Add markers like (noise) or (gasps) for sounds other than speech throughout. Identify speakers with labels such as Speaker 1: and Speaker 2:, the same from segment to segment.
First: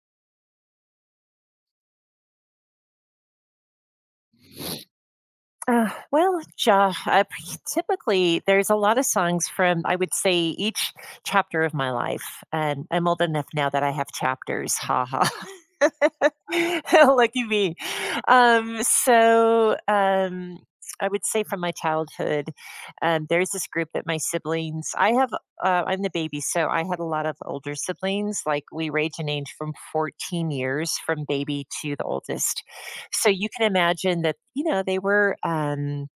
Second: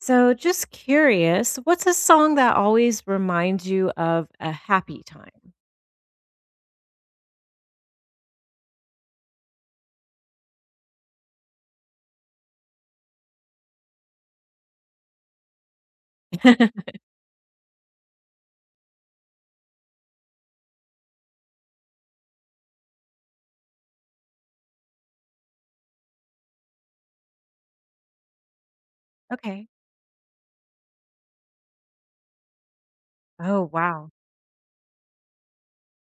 Speaker 1: So, just curious, what's a song that always reminds you of a happy time?
Speaker 2: Typically there's a lot of songs from I would say each chapter of my life, and I'm old enough now that I have chapters. Ha ha,
Speaker 1: (laughs)
Speaker 2: (laughs) lucky me. Um, so um, I would say from my childhood, there's this group that my siblings. I have. I'm the baby, so I had a lot of older siblings. Like we range in age
Speaker 1: Okay.
Speaker 2: from 14 years, from baby to the oldest. So you
Speaker 1: Oh,
Speaker 2: can
Speaker 1: wow.
Speaker 2: imagine that you know they were.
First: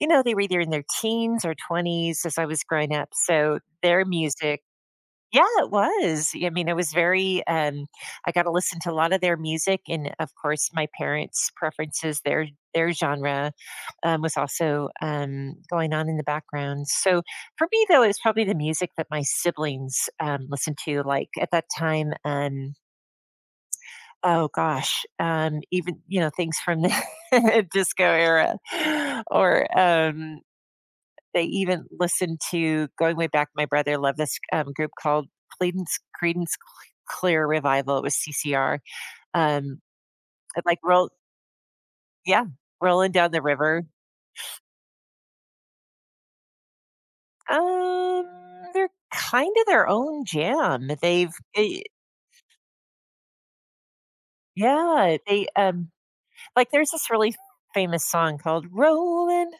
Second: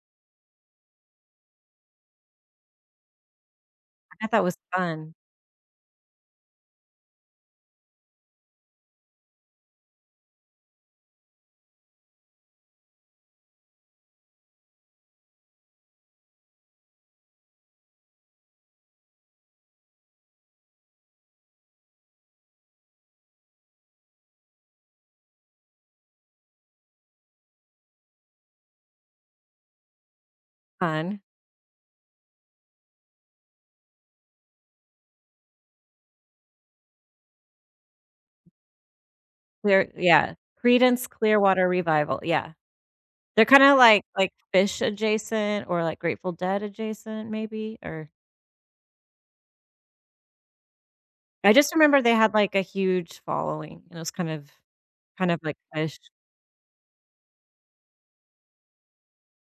Speaker 2: You know, they were either in their teens or 20s as I was growing up, so their
Speaker 1: I bet that was
Speaker 2: music
Speaker 1: fun.
Speaker 2: Yeah, it was. I mean. I got to listen to a lot of their music and, of course, my parents' preferences, their genre, was also going on in the background. So for me, though, it's probably the music that my siblings, listened to, like, at that time. Even, you know, things from the (laughs) disco era or,
Speaker 1: Fun.
Speaker 2: they even listened to going way back. My brother loved this group called Credence Clear Revival. It was CCR. Um,
Speaker 1: Clear, yeah.
Speaker 2: and like
Speaker 1: Credence
Speaker 2: roll,
Speaker 1: Clearwater Revival,
Speaker 2: yeah,
Speaker 1: yeah.
Speaker 2: rolling down the
Speaker 1: They're kinda
Speaker 2: river.
Speaker 1: like fish adjacent or, like, Grateful Dead adjacent maybe, or
Speaker 2: Um, they're kind of their own jam. They've,
Speaker 1: I just
Speaker 2: eh,
Speaker 1: remember they had, like, a huge following, and it was kind of
Speaker 2: yeah,
Speaker 1: kind of
Speaker 2: they
Speaker 1: like fish.
Speaker 2: Like, there's this really famous song called "Rolling,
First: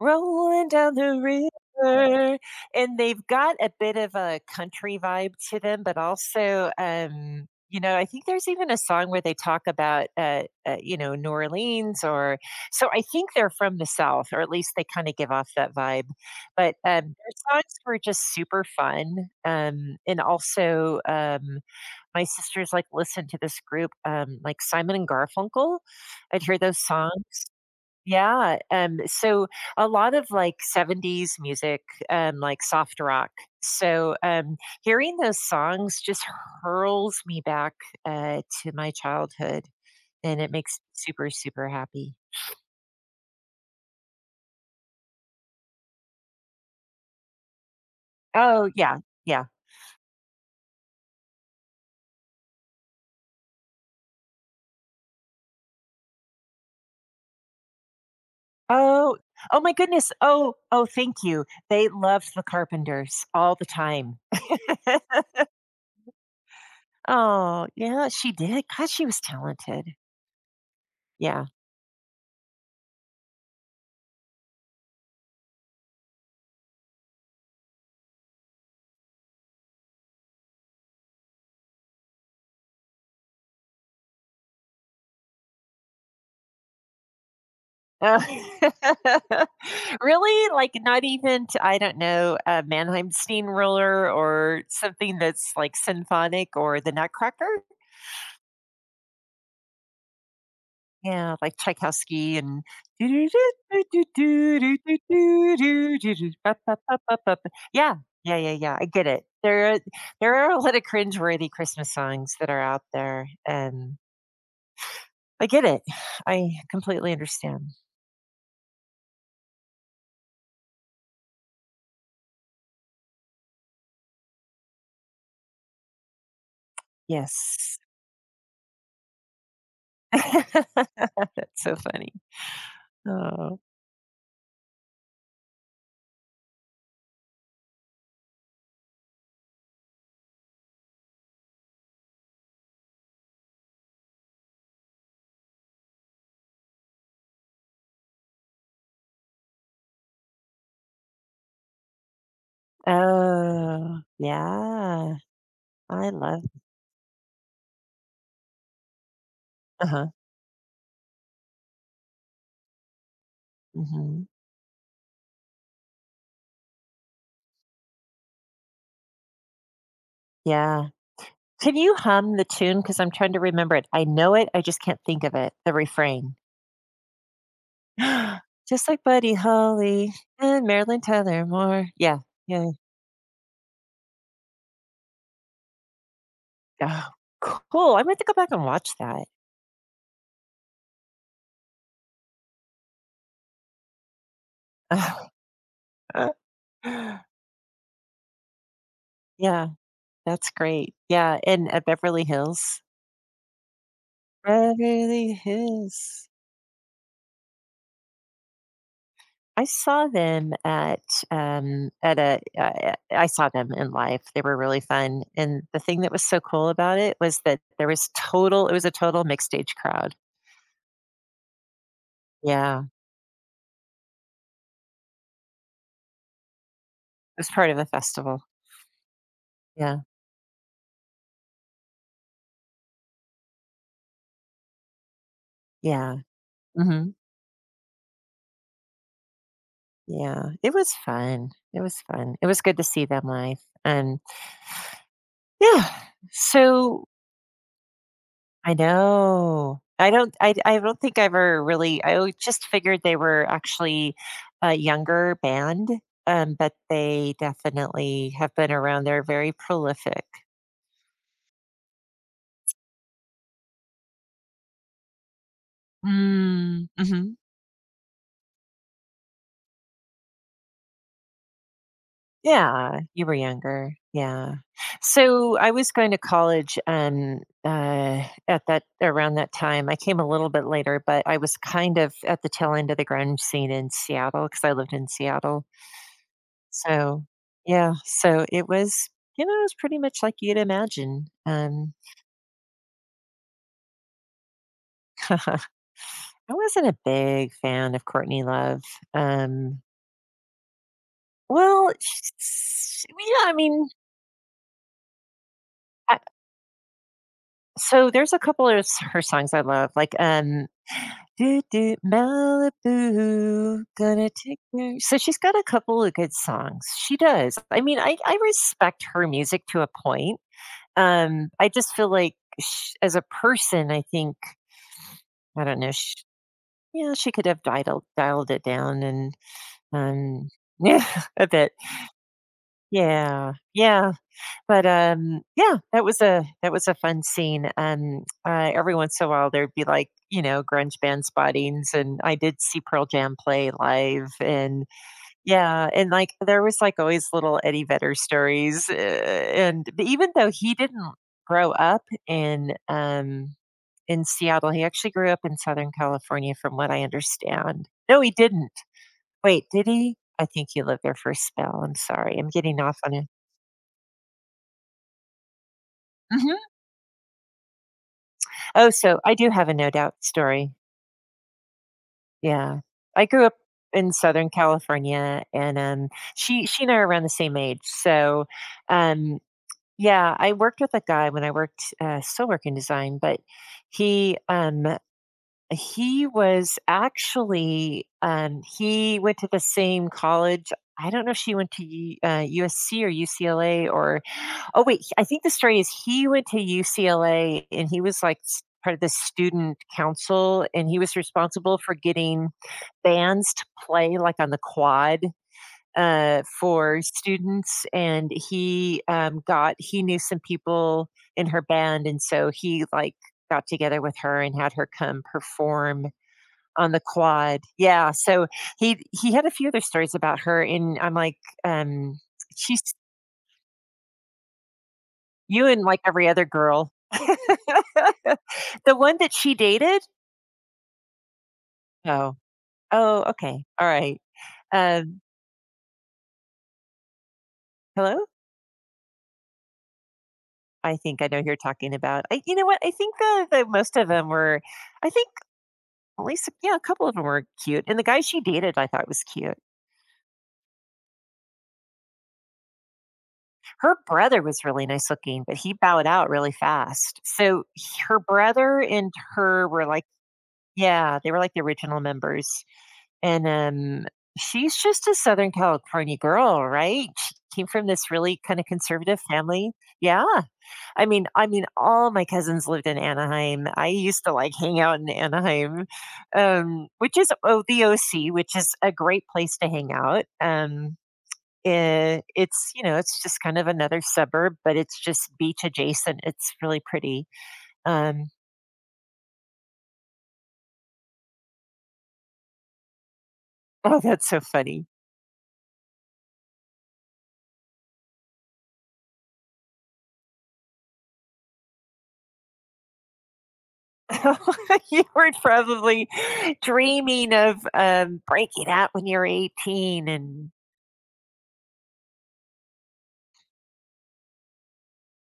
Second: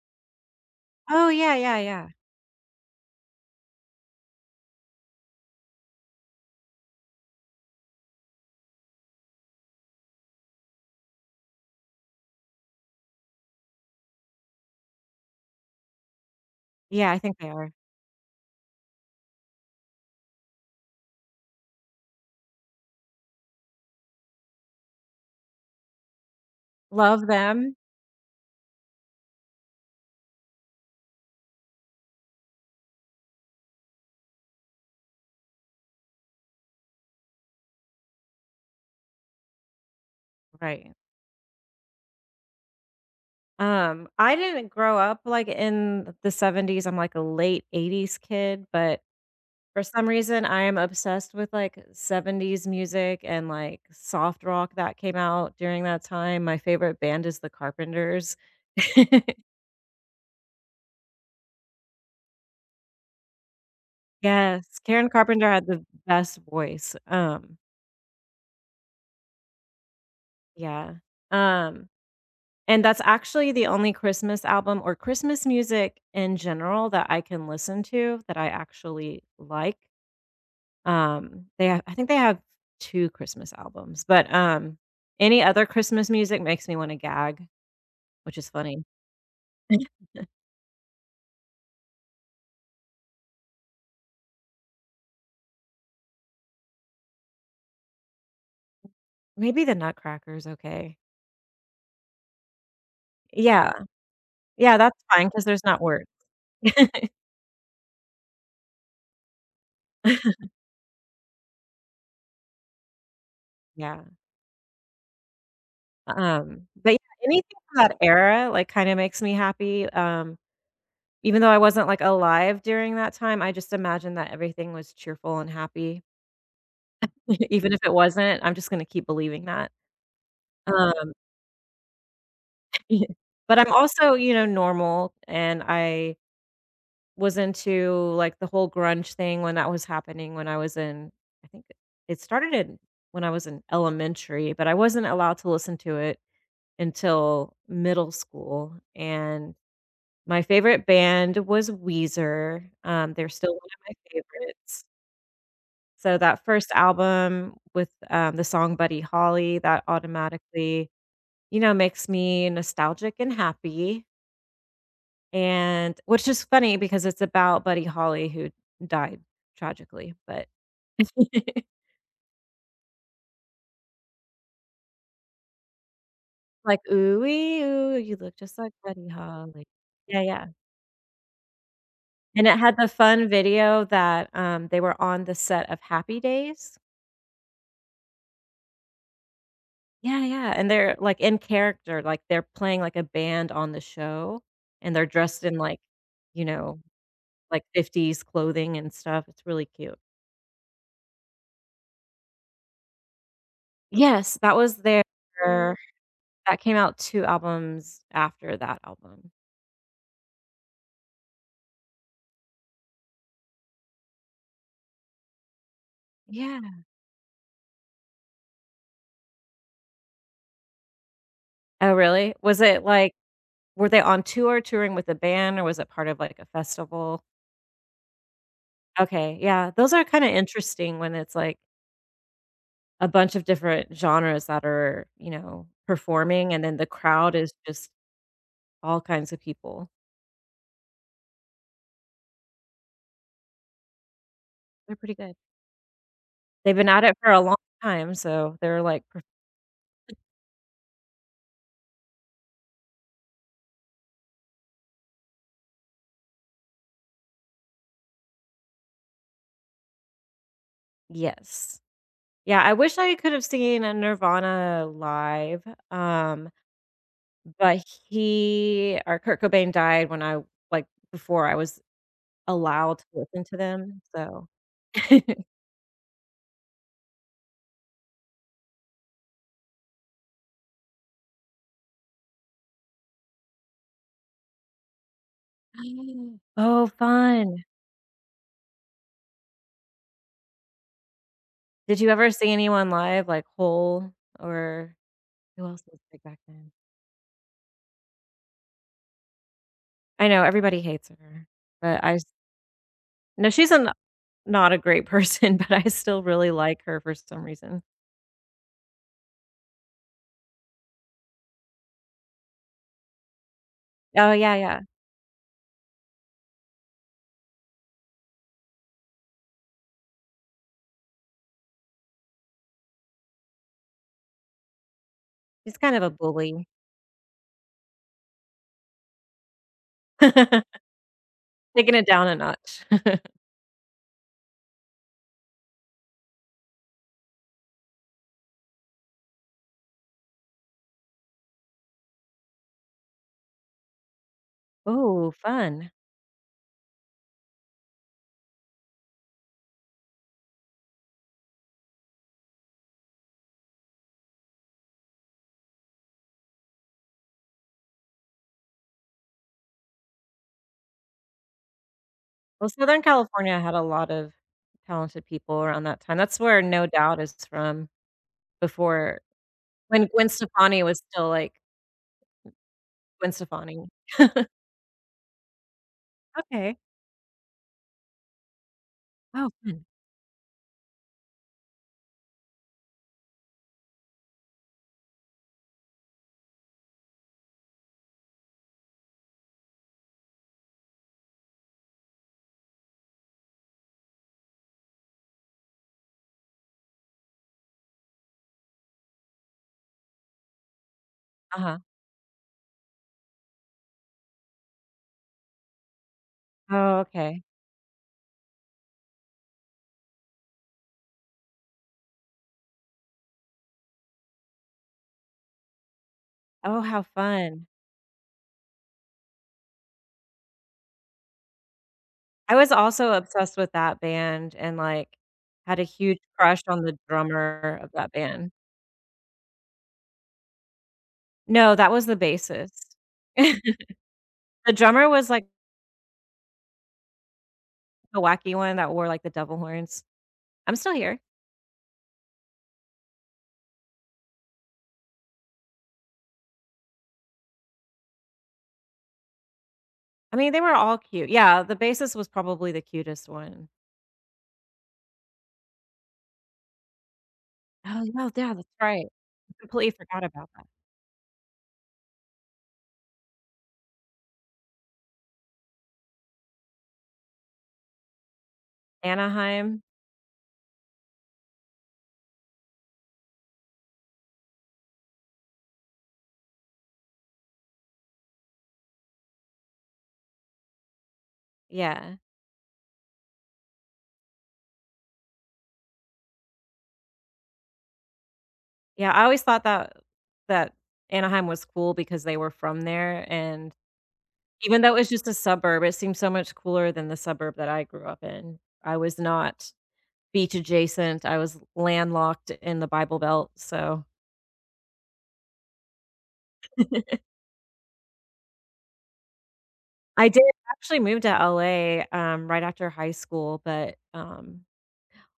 Speaker 2: Rolling Down the
Speaker 1: Oh, yeah, yeah, yeah.
Speaker 2: River," and they've got a bit of a country vibe to them, but also, you know, I think there's even a song where they talk about, you know, New Orleans or so I think they're from the South, or at least they kinda give off that vibe, but,
Speaker 1: Yeah, I
Speaker 2: their
Speaker 1: think they are.
Speaker 2: songs were just super fun, and also. My sisters, like, listened to this group, like Simon and Garfunkel. I'd hear those
Speaker 1: Love
Speaker 2: songs
Speaker 1: them.
Speaker 2: Yeah, um, so a lot of, like, 70s music, like soft rock. So, um, Hearing those songs just hurls me back, to my childhood, and it makes me
Speaker 1: Right.
Speaker 2: super, super happy.
Speaker 1: I didn't grow up, like, in the '70s, I'm, like, a late '80s kid,
Speaker 2: Oh, yeah,
Speaker 1: but
Speaker 2: yeah.
Speaker 1: for some reason, I am obsessed with, like, '70s music and, like, soft rock that came out during that time. My favorite band is The Carpenters. (laughs)
Speaker 2: Oh oh my goodness. Oh, oh, thank you. They loved The Carpenters all the time.
Speaker 1: Yes, Karen
Speaker 2: (laughs)
Speaker 1: Carpenter had the best voice,
Speaker 2: Oh, yeah, she did. God, she was talented.
Speaker 1: yeah,
Speaker 2: Yeah.
Speaker 1: um, and that's actually the only Christmas album or Christmas music in general that I can listen to that I actually like. They have I think they have 2 Christmas albums, but, any other Christmas music makes me wanna gag,
Speaker 2: Uh,
Speaker 1: which is funny.
Speaker 2: (laughs)
Speaker 1: (laughs)
Speaker 2: Really, like, not even to I don't know, a mannheim Steamroller or something that's, like, symphonic or the Nutcracker?
Speaker 1: Maybe The Nutcracker's okay.
Speaker 2: Yeah, like Tchaikovsky and (laughs)
Speaker 1: Yeah.
Speaker 2: Yeah.
Speaker 1: Yeah, that's fine because there's not words.
Speaker 2: Yeah, yeah, yeah, I get it. There are
Speaker 1: (laughs)
Speaker 2: a lot of cringeworthy Christmas songs that are out there, and
Speaker 1: Yeah.
Speaker 2: I get it. I
Speaker 1: But, yeah,
Speaker 2: completely
Speaker 1: anything
Speaker 2: understand.
Speaker 1: from that era, like, kinda makes me happy, even though I wasn't, like, alive during that time, I just imagine that everything was cheerful and happy. (laughs) Even
Speaker 2: Yes.
Speaker 1: if it wasn't, I'm just gonna keep believing that.
Speaker 2: (laughs)
Speaker 1: Um,
Speaker 2: That's so funny.
Speaker 1: (laughs) but
Speaker 2: Oh.
Speaker 1: I'm also, you know, normal, and I was into, like, the whole grunge thing when that was happening when I was in I think it started in when I was in elementary, but I wasn't allowed to listen to it until middle school, and my favorite band was Weezer, they're still one of my
Speaker 2: Oh,
Speaker 1: favorites.
Speaker 2: yeah. I
Speaker 1: So
Speaker 2: love
Speaker 1: that first album with, the song Buddy Holly, that
Speaker 2: Uh-huh,
Speaker 1: automatically, you know, makes me nostalgic and happy.
Speaker 2: mhm,
Speaker 1: And which is funny because it's about Buddy Holly who died tragically, but
Speaker 2: yeah.
Speaker 1: (laughs)
Speaker 2: Can you hum the tune? Because 'Cause I'm trying to remember it. I know it, I just can't think of it, the refrain.
Speaker 1: like, "Ooh-wee, ooh, you look
Speaker 2: (gasps)
Speaker 1: just like
Speaker 2: Just like
Speaker 1: Buddy
Speaker 2: Buddy
Speaker 1: Holly."
Speaker 2: Holly
Speaker 1: Yeah, yeah,
Speaker 2: and Marilyn Tyler Moore. Yeah,
Speaker 1: and it
Speaker 2: yeah.
Speaker 1: had the fun video that, they were on the set of Happy Days.
Speaker 2: Oh, cool. I'm gonna to go back and watch that.
Speaker 1: Yeah, yeah, and they're, like, in character, like, they're playing, like, a band on the show, and they're dressed in, like, you know,
Speaker 2: (laughs)
Speaker 1: like, 50s clothing and stuff. It's really
Speaker 2: Yeah,
Speaker 1: cute.
Speaker 2: that's great. Yeah, and, Beverly Hills.
Speaker 1: Yes, that was their
Speaker 2: Beverly Hills.
Speaker 1: That came out 2 albums after that album.
Speaker 2: I saw them at I saw them in live. They were really fun, and the thing that was so cool
Speaker 1: Yeah.
Speaker 2: about it was that there was total it was a total mixed age crowd.
Speaker 1: Oh, really? Was
Speaker 2: Yeah,
Speaker 1: it,
Speaker 2: it
Speaker 1: like, were they on tour, touring with a band, or was it part of, like, a festival?
Speaker 2: was part of a festival.
Speaker 1: Okay, yeah, those
Speaker 2: Yeah,
Speaker 1: are kinda interesting when it's, like, a bunch of different genres that are, you know,
Speaker 2: yeah,
Speaker 1: performing, and then the
Speaker 2: hmm
Speaker 1: crowd is just all kinds of people.
Speaker 2: yeah. It was fun. It was fun. It was good to see them live, and
Speaker 1: They're pretty good.
Speaker 2: yeah.
Speaker 1: They've been
Speaker 2: So
Speaker 1: at it for a long time, so
Speaker 2: I
Speaker 1: they're, like, perf.
Speaker 2: know. I don't I I don't think I ever really I always just figured they were actually a younger band, but they definitely have been around. They're very prolific.
Speaker 1: Yes. Yeah, I wish I could have seen a Nirvana live, um,
Speaker 2: Mm, mhm.
Speaker 1: but he or Kurt Cobain died when I, like, before I was allowed
Speaker 2: Yeah,
Speaker 1: to
Speaker 2: you were
Speaker 1: listen to
Speaker 2: younger.
Speaker 1: them, so
Speaker 2: Yeah.
Speaker 1: (gasps)
Speaker 2: So I was going to college, at that time. I came a little bit later, but I was kind of at the tail end of the grunge scene in Seattle because I lived in Seattle.
Speaker 1: (laughs) Oh,
Speaker 2: So,
Speaker 1: fun.
Speaker 2: yeah, so it was, it was pretty much like you'd imagine.
Speaker 1: Did you ever see anyone live, like Hole or
Speaker 2: (laughs) I
Speaker 1: who else was big back then?
Speaker 2: wasn't a big fan of Courtney Love. Um,
Speaker 1: I know everybody hates her,
Speaker 2: well,
Speaker 1: but I s,
Speaker 2: sh Yeah,
Speaker 1: no,
Speaker 2: I
Speaker 1: she's
Speaker 2: mean,
Speaker 1: a, not a great person, (laughs) but I
Speaker 2: I
Speaker 1: still really like her for some reason.
Speaker 2: so there's a couple of s her songs I love, like, "Do do Malibu, gonna
Speaker 1: Oh, yeah,
Speaker 2: take
Speaker 1: yeah.
Speaker 2: you" so she's got a couple of good songs. She does. I mean, I respect her music to a point. I just feel like sh as a person, I think I
Speaker 1: She's
Speaker 2: don't know,
Speaker 1: kind of a bully.
Speaker 2: Yeah, she could have dialed it down and, um (laughs)
Speaker 1: (laughs)
Speaker 2: yeah, a bit.
Speaker 1: Taking it down a notch. (laughs)
Speaker 2: Yeah, yeah, but, yeah, that was a fun scene, every once in a while, there'd be, like, you know, grunge band spottings, and I did see Pearl Jam play live, and
Speaker 1: Oh,
Speaker 2: yeah,
Speaker 1: fun.
Speaker 2: and, like, there was, like, always little Eddie Vedder stories, and but even though he didn't grow up in Seattle, he actually grew up in Southern California from what I understand. No, he didn't. Wait, did he? I think he lived there for a spell. I'm sorry. I'm
Speaker 1: Well,
Speaker 2: getting off
Speaker 1: Southern
Speaker 2: on it.
Speaker 1: California had a lot of talented people around that time. That's
Speaker 2: Mhm.
Speaker 1: where No Doubt is from,
Speaker 2: Oh, so
Speaker 1: before
Speaker 2: I do have a No
Speaker 1: when
Speaker 2: Doubt
Speaker 1: Gwen
Speaker 2: story.
Speaker 1: Stefani was still, like.
Speaker 2: Yeah. I
Speaker 1: Gwen
Speaker 2: grew up
Speaker 1: Stefani.
Speaker 2: in Southern California and, um,
Speaker 1: Okay.
Speaker 2: she and I are around the same age. So, um,
Speaker 1: Oh, fun.
Speaker 2: yeah, I worked with a guy when I worked, still work in design, but he, um, he was actually, he went to the same college. I don't know if she went to U USC or UCLA or Oh wait, I think the story is he went to UCLA and he was like part of the student council and he was responsible
Speaker 1: Uh-huh.
Speaker 2: for getting bands to play like on the quad
Speaker 1: Oh,
Speaker 2: for
Speaker 1: okay.
Speaker 2: students and he got he knew some people in her band and so he like got together with her and had her come perform
Speaker 1: Oh,
Speaker 2: on the
Speaker 1: how
Speaker 2: quad
Speaker 1: fun.
Speaker 2: yeah so he had a few other stories about her and I'm like um
Speaker 1: I was
Speaker 2: she
Speaker 1: also obsessed with that band and, like,
Speaker 2: You
Speaker 1: had
Speaker 2: and,
Speaker 1: a
Speaker 2: like,
Speaker 1: huge
Speaker 2: every other
Speaker 1: crush on
Speaker 2: girl.
Speaker 1: the
Speaker 2: (laughs)
Speaker 1: drummer of that band.
Speaker 2: The one that she dated?
Speaker 1: No, that was the
Speaker 2: Oh.
Speaker 1: bassist.
Speaker 2: Oh, okay.
Speaker 1: (laughs)
Speaker 2: Alright.
Speaker 1: The drummer
Speaker 2: Um,
Speaker 1: was, like, the
Speaker 2: Hello?
Speaker 1: wacky one that wore, like, the devil horns. I'm still
Speaker 2: I
Speaker 1: here.
Speaker 2: think I know who you're talking about. I You know what? I think the most of them were I think at least, yeah, a couple of them were cute, and the guy she dated I thought was cute.
Speaker 1: I mean, they were all cute. Yeah, the bassist was probably the cutest one.
Speaker 2: Her brother was really nice looking, but he bowed out really fast. So,
Speaker 1: Oh,
Speaker 2: her
Speaker 1: yeah, yeah, that's
Speaker 2: brother
Speaker 1: right.
Speaker 2: and
Speaker 1: I
Speaker 2: her were,
Speaker 1: completely
Speaker 2: like
Speaker 1: forgot about that.
Speaker 2: yeah, they were, like, the original members. And She's just a Southern California girl, right? She came from this really kind of conservative family.
Speaker 1: Anaheim,
Speaker 2: Yeah. I mean, all my cousins lived in Anaheim. I used to like hang out in Anaheim, the OC, which is a great place to hang out.
Speaker 1: yeah.
Speaker 2: It's you know, it's just kind of another suburb, but it's just beach adjacent. It's really pretty. Um,
Speaker 1: Yeah, I always thought that Anaheim was cool because they were from there, and
Speaker 2: (laughs) oh, that's so
Speaker 1: even
Speaker 2: funny.
Speaker 1: though it was just a suburb, it seemed so much cooler than the suburb that I grew up in. I was not beach adjacent, I was landlocked in the Bible Belt, so
Speaker 2: (laughs) You were probably dreaming of breaking out when you're 18
Speaker 1: I did
Speaker 2: and
Speaker 1: actually move to LA, right after high school, but, um,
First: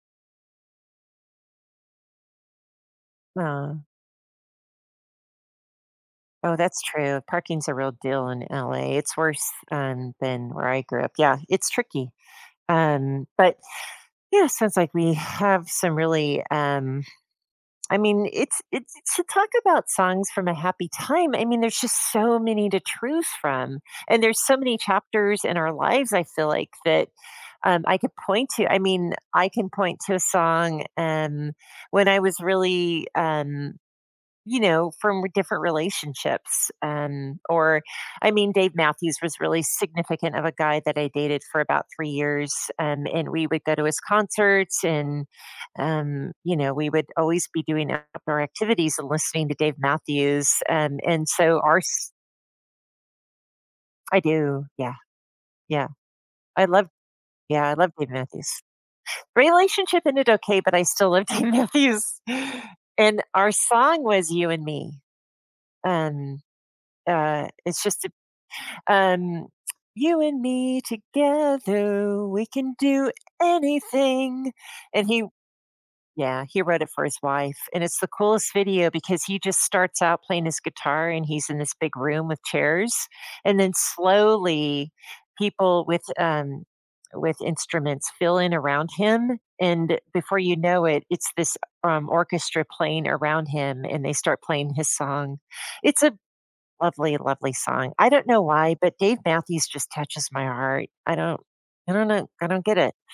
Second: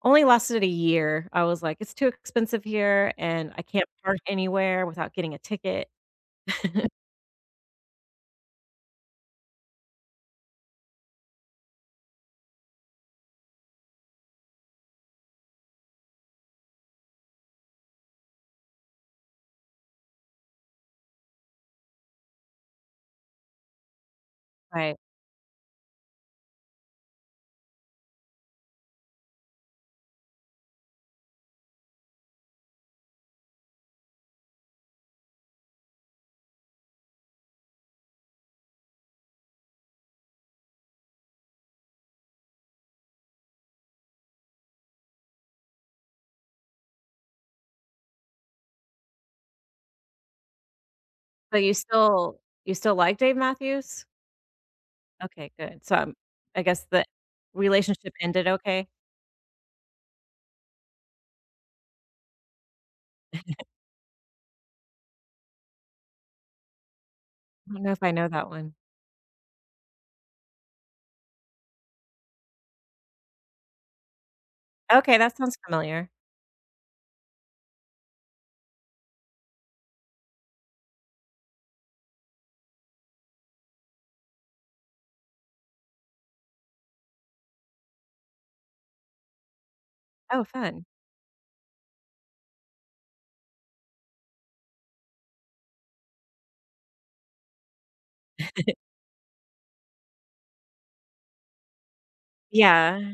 Speaker 1: only lasted a year. I was like, "It's too expensive here, and I
Speaker 2: uh,
Speaker 1: can't park anywhere without getting a ticket."
Speaker 2: oh that's true parking's a real deal in la it's worse than where I grew up yeah it's tricky but yeah sounds like we have some really I mean it's to talk about songs from a happy time I mean there's just so many to choose from and there's so many
Speaker 1: Right.
Speaker 2: chapters in our lives I feel like that I could point to I mean, I can point to a song, when I was really, you know, from different relationships, or I mean, Dave Matthews was really significant of a guy that I dated for about 3 years, and we would go to his concerts and, you know, we would always be doing outdoor activities and listening to Dave Matthews, and so
Speaker 1: But you
Speaker 2: our s
Speaker 1: still you still like Dave Matthews?
Speaker 2: I do, yeah,
Speaker 1: Okay, good.
Speaker 2: yeah.
Speaker 1: So, I
Speaker 2: I
Speaker 1: guess
Speaker 2: love
Speaker 1: the
Speaker 2: yeah, I love Dave
Speaker 1: relationship ended
Speaker 2: Matthews.
Speaker 1: okay?
Speaker 2: Relationship ended okay, but I still lived (laughs) in Matthews, and our song was "You and Me." Um,
Speaker 1: I
Speaker 2: it's
Speaker 1: don't know if
Speaker 2: just,
Speaker 1: I know that one.
Speaker 2: um, "You and me together, we can do anything," and
Speaker 1: Okay,
Speaker 2: he
Speaker 1: that sounds familiar.
Speaker 2: yeah, he wrote it for his wife, and it's the coolest video because he just starts out playing his guitar, and he's in this big room with chairs, and then slowly people with instruments fill in around him, and before
Speaker 1: Oh,
Speaker 2: you know
Speaker 1: fun.
Speaker 2: it, it's this, orchestra playing around him, and they start playing his song. It's a lovely, lovely song. I don't know why, but Dave Matthews just touches my heart. I don't know. I don't get it.
Speaker 1: Yeah.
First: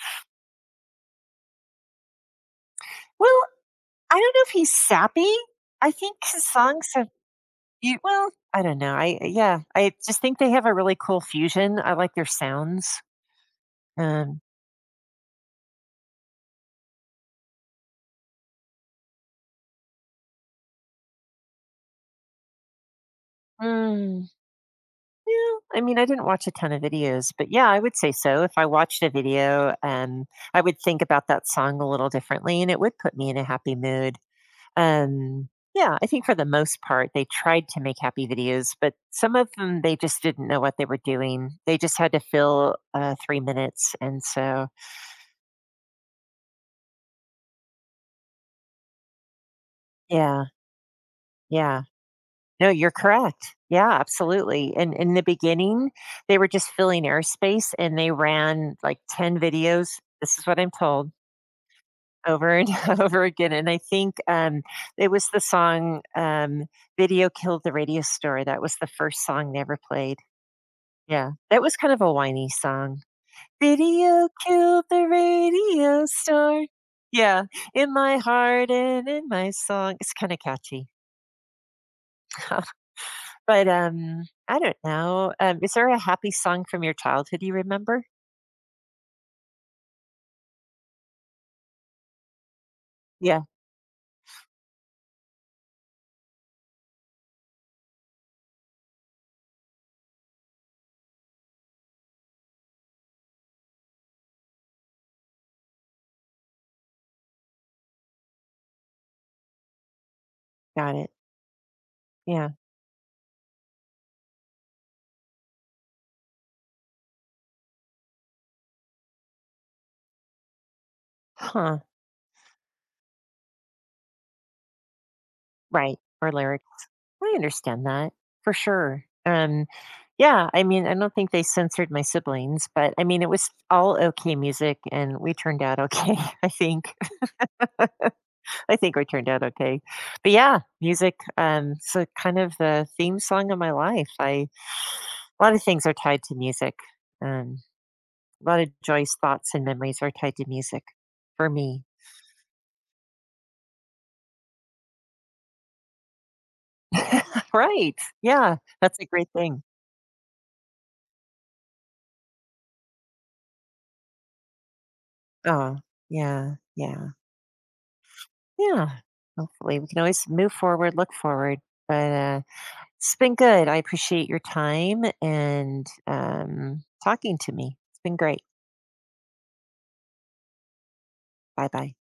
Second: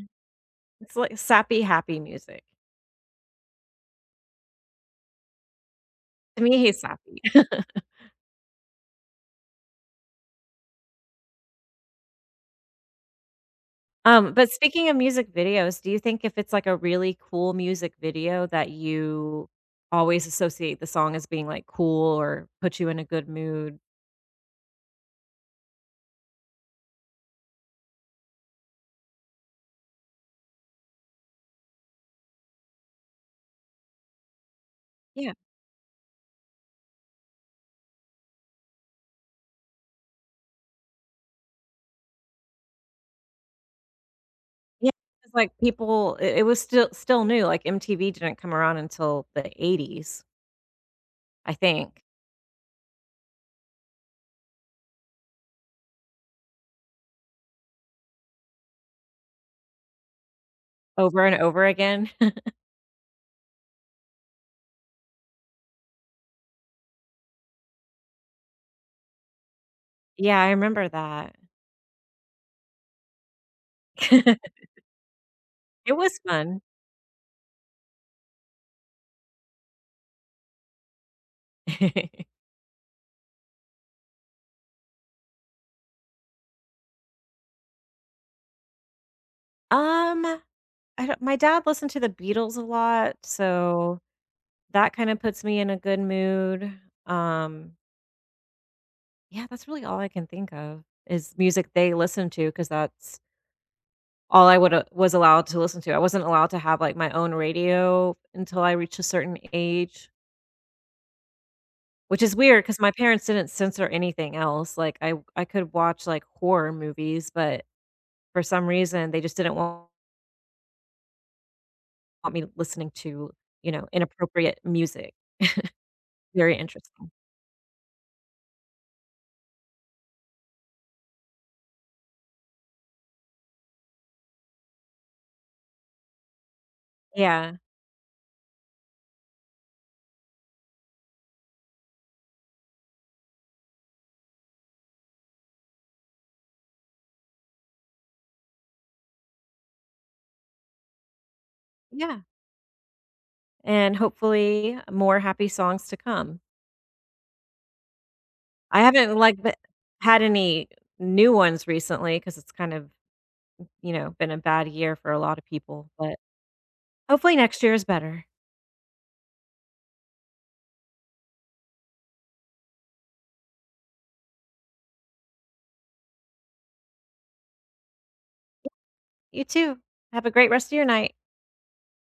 Speaker 1: It's like sappy, happy music.
Speaker 2: Well, I don't know if he's sappy. I think
Speaker 1: To
Speaker 2: his
Speaker 1: me, he's
Speaker 2: songs have
Speaker 1: sappy.
Speaker 2: you well, I don't know. I yeah, I just think they have a really cool fusion. I like their sounds.
Speaker 1: Um,
Speaker 2: Um,
Speaker 1: but speaking of music videos, do you think if it's, like, a really cool music video that you always associate the song as being, like, cool or put you in a good mood?
Speaker 2: mm, yeah, I mean, I didn't watch a ton of videos, but yeah, I would say so. If I watched a video, I would think about that song a little differently, and it would put me in a happy mood.
Speaker 1: Yeah.
Speaker 2: Um, yeah, I think for the most part, they tried to make happy videos, but some of them they just didn't know what they were doing. They just had to fill 3 minutes, and so
Speaker 1: Yeah, 'cause, like, people it it was still new, like, MTV didn't come around until the '80s,
Speaker 2: Yeah,
Speaker 1: I
Speaker 2: yeah.
Speaker 1: think,
Speaker 2: No, you're correct. Yeah, absolutely. And in the beginning, they were just filling airspace and they ran like 10 videos. This is what I'm told
Speaker 1: over and over again. (laughs)
Speaker 2: over and (laughs) over again. And I think it was the song Video Killed the Radio Store. That was the first song they ever played.
Speaker 1: Yeah, I remember
Speaker 2: Yeah,
Speaker 1: that.
Speaker 2: that was kind of a whiny song. Video
Speaker 1: (laughs)
Speaker 2: killed the
Speaker 1: It
Speaker 2: radio
Speaker 1: was fun.
Speaker 2: store. Yeah, in my heart and in my song. It's kind of catchy.
Speaker 1: (laughs)
Speaker 2: (laughs) But, I don't know, is there a happy song from your childhood you remember?
Speaker 1: Um, I don't, my dad listened to the Beatles a lot,
Speaker 2: Yeah,
Speaker 1: so that kinda puts me in a good mood. Um, yeah, that's really all I can think of is music they listen to, because that's all I would was allowed to listen to. I wasn't allowed to have, like, my own radio until I reached a certain age,
Speaker 2: got it.
Speaker 1: which is
Speaker 2: Yeah.
Speaker 1: weird because my parents didn't censor anything else. Like, I could watch, like, horror movies, but for some reason, they just didn't want
Speaker 2: Huh,
Speaker 1: me listening to, you know, inappropriate music.
Speaker 2: right, or
Speaker 1: Very
Speaker 2: lyric.
Speaker 1: interesting.
Speaker 2: I understand that, for sure. Yeah, I mean, I don't think they censored my siblings, but, I mean, it was all okay music, and we turned out okay, (laughs) I think.
Speaker 1: Yeah.
Speaker 2: (laughs) I think we turned out okay. But, yeah, music, it's, kind of the theme song of my life. I A lot of things are tied to music, um A lot of Joy's thoughts and memories are tied to music for me.
Speaker 1: Yeah. And hopefully more happy songs to come.
Speaker 2: (laughs) Right. Yeah,
Speaker 1: I
Speaker 2: that's a
Speaker 1: haven't,
Speaker 2: great
Speaker 1: like, b
Speaker 2: thing.
Speaker 1: had any new ones recently because it's kind of, you know, been a bad year for a lot of
Speaker 2: Oh,
Speaker 1: people, but
Speaker 2: yeah, yeah,
Speaker 1: hopefully next year is better.
Speaker 2: yeah. Hopefully, we can always move forward, look forward. But It's been good. I appreciate your time and talking to me. It's been great.
Speaker 1: You too. Have a great rest of your night.
Speaker 2: Bye bye.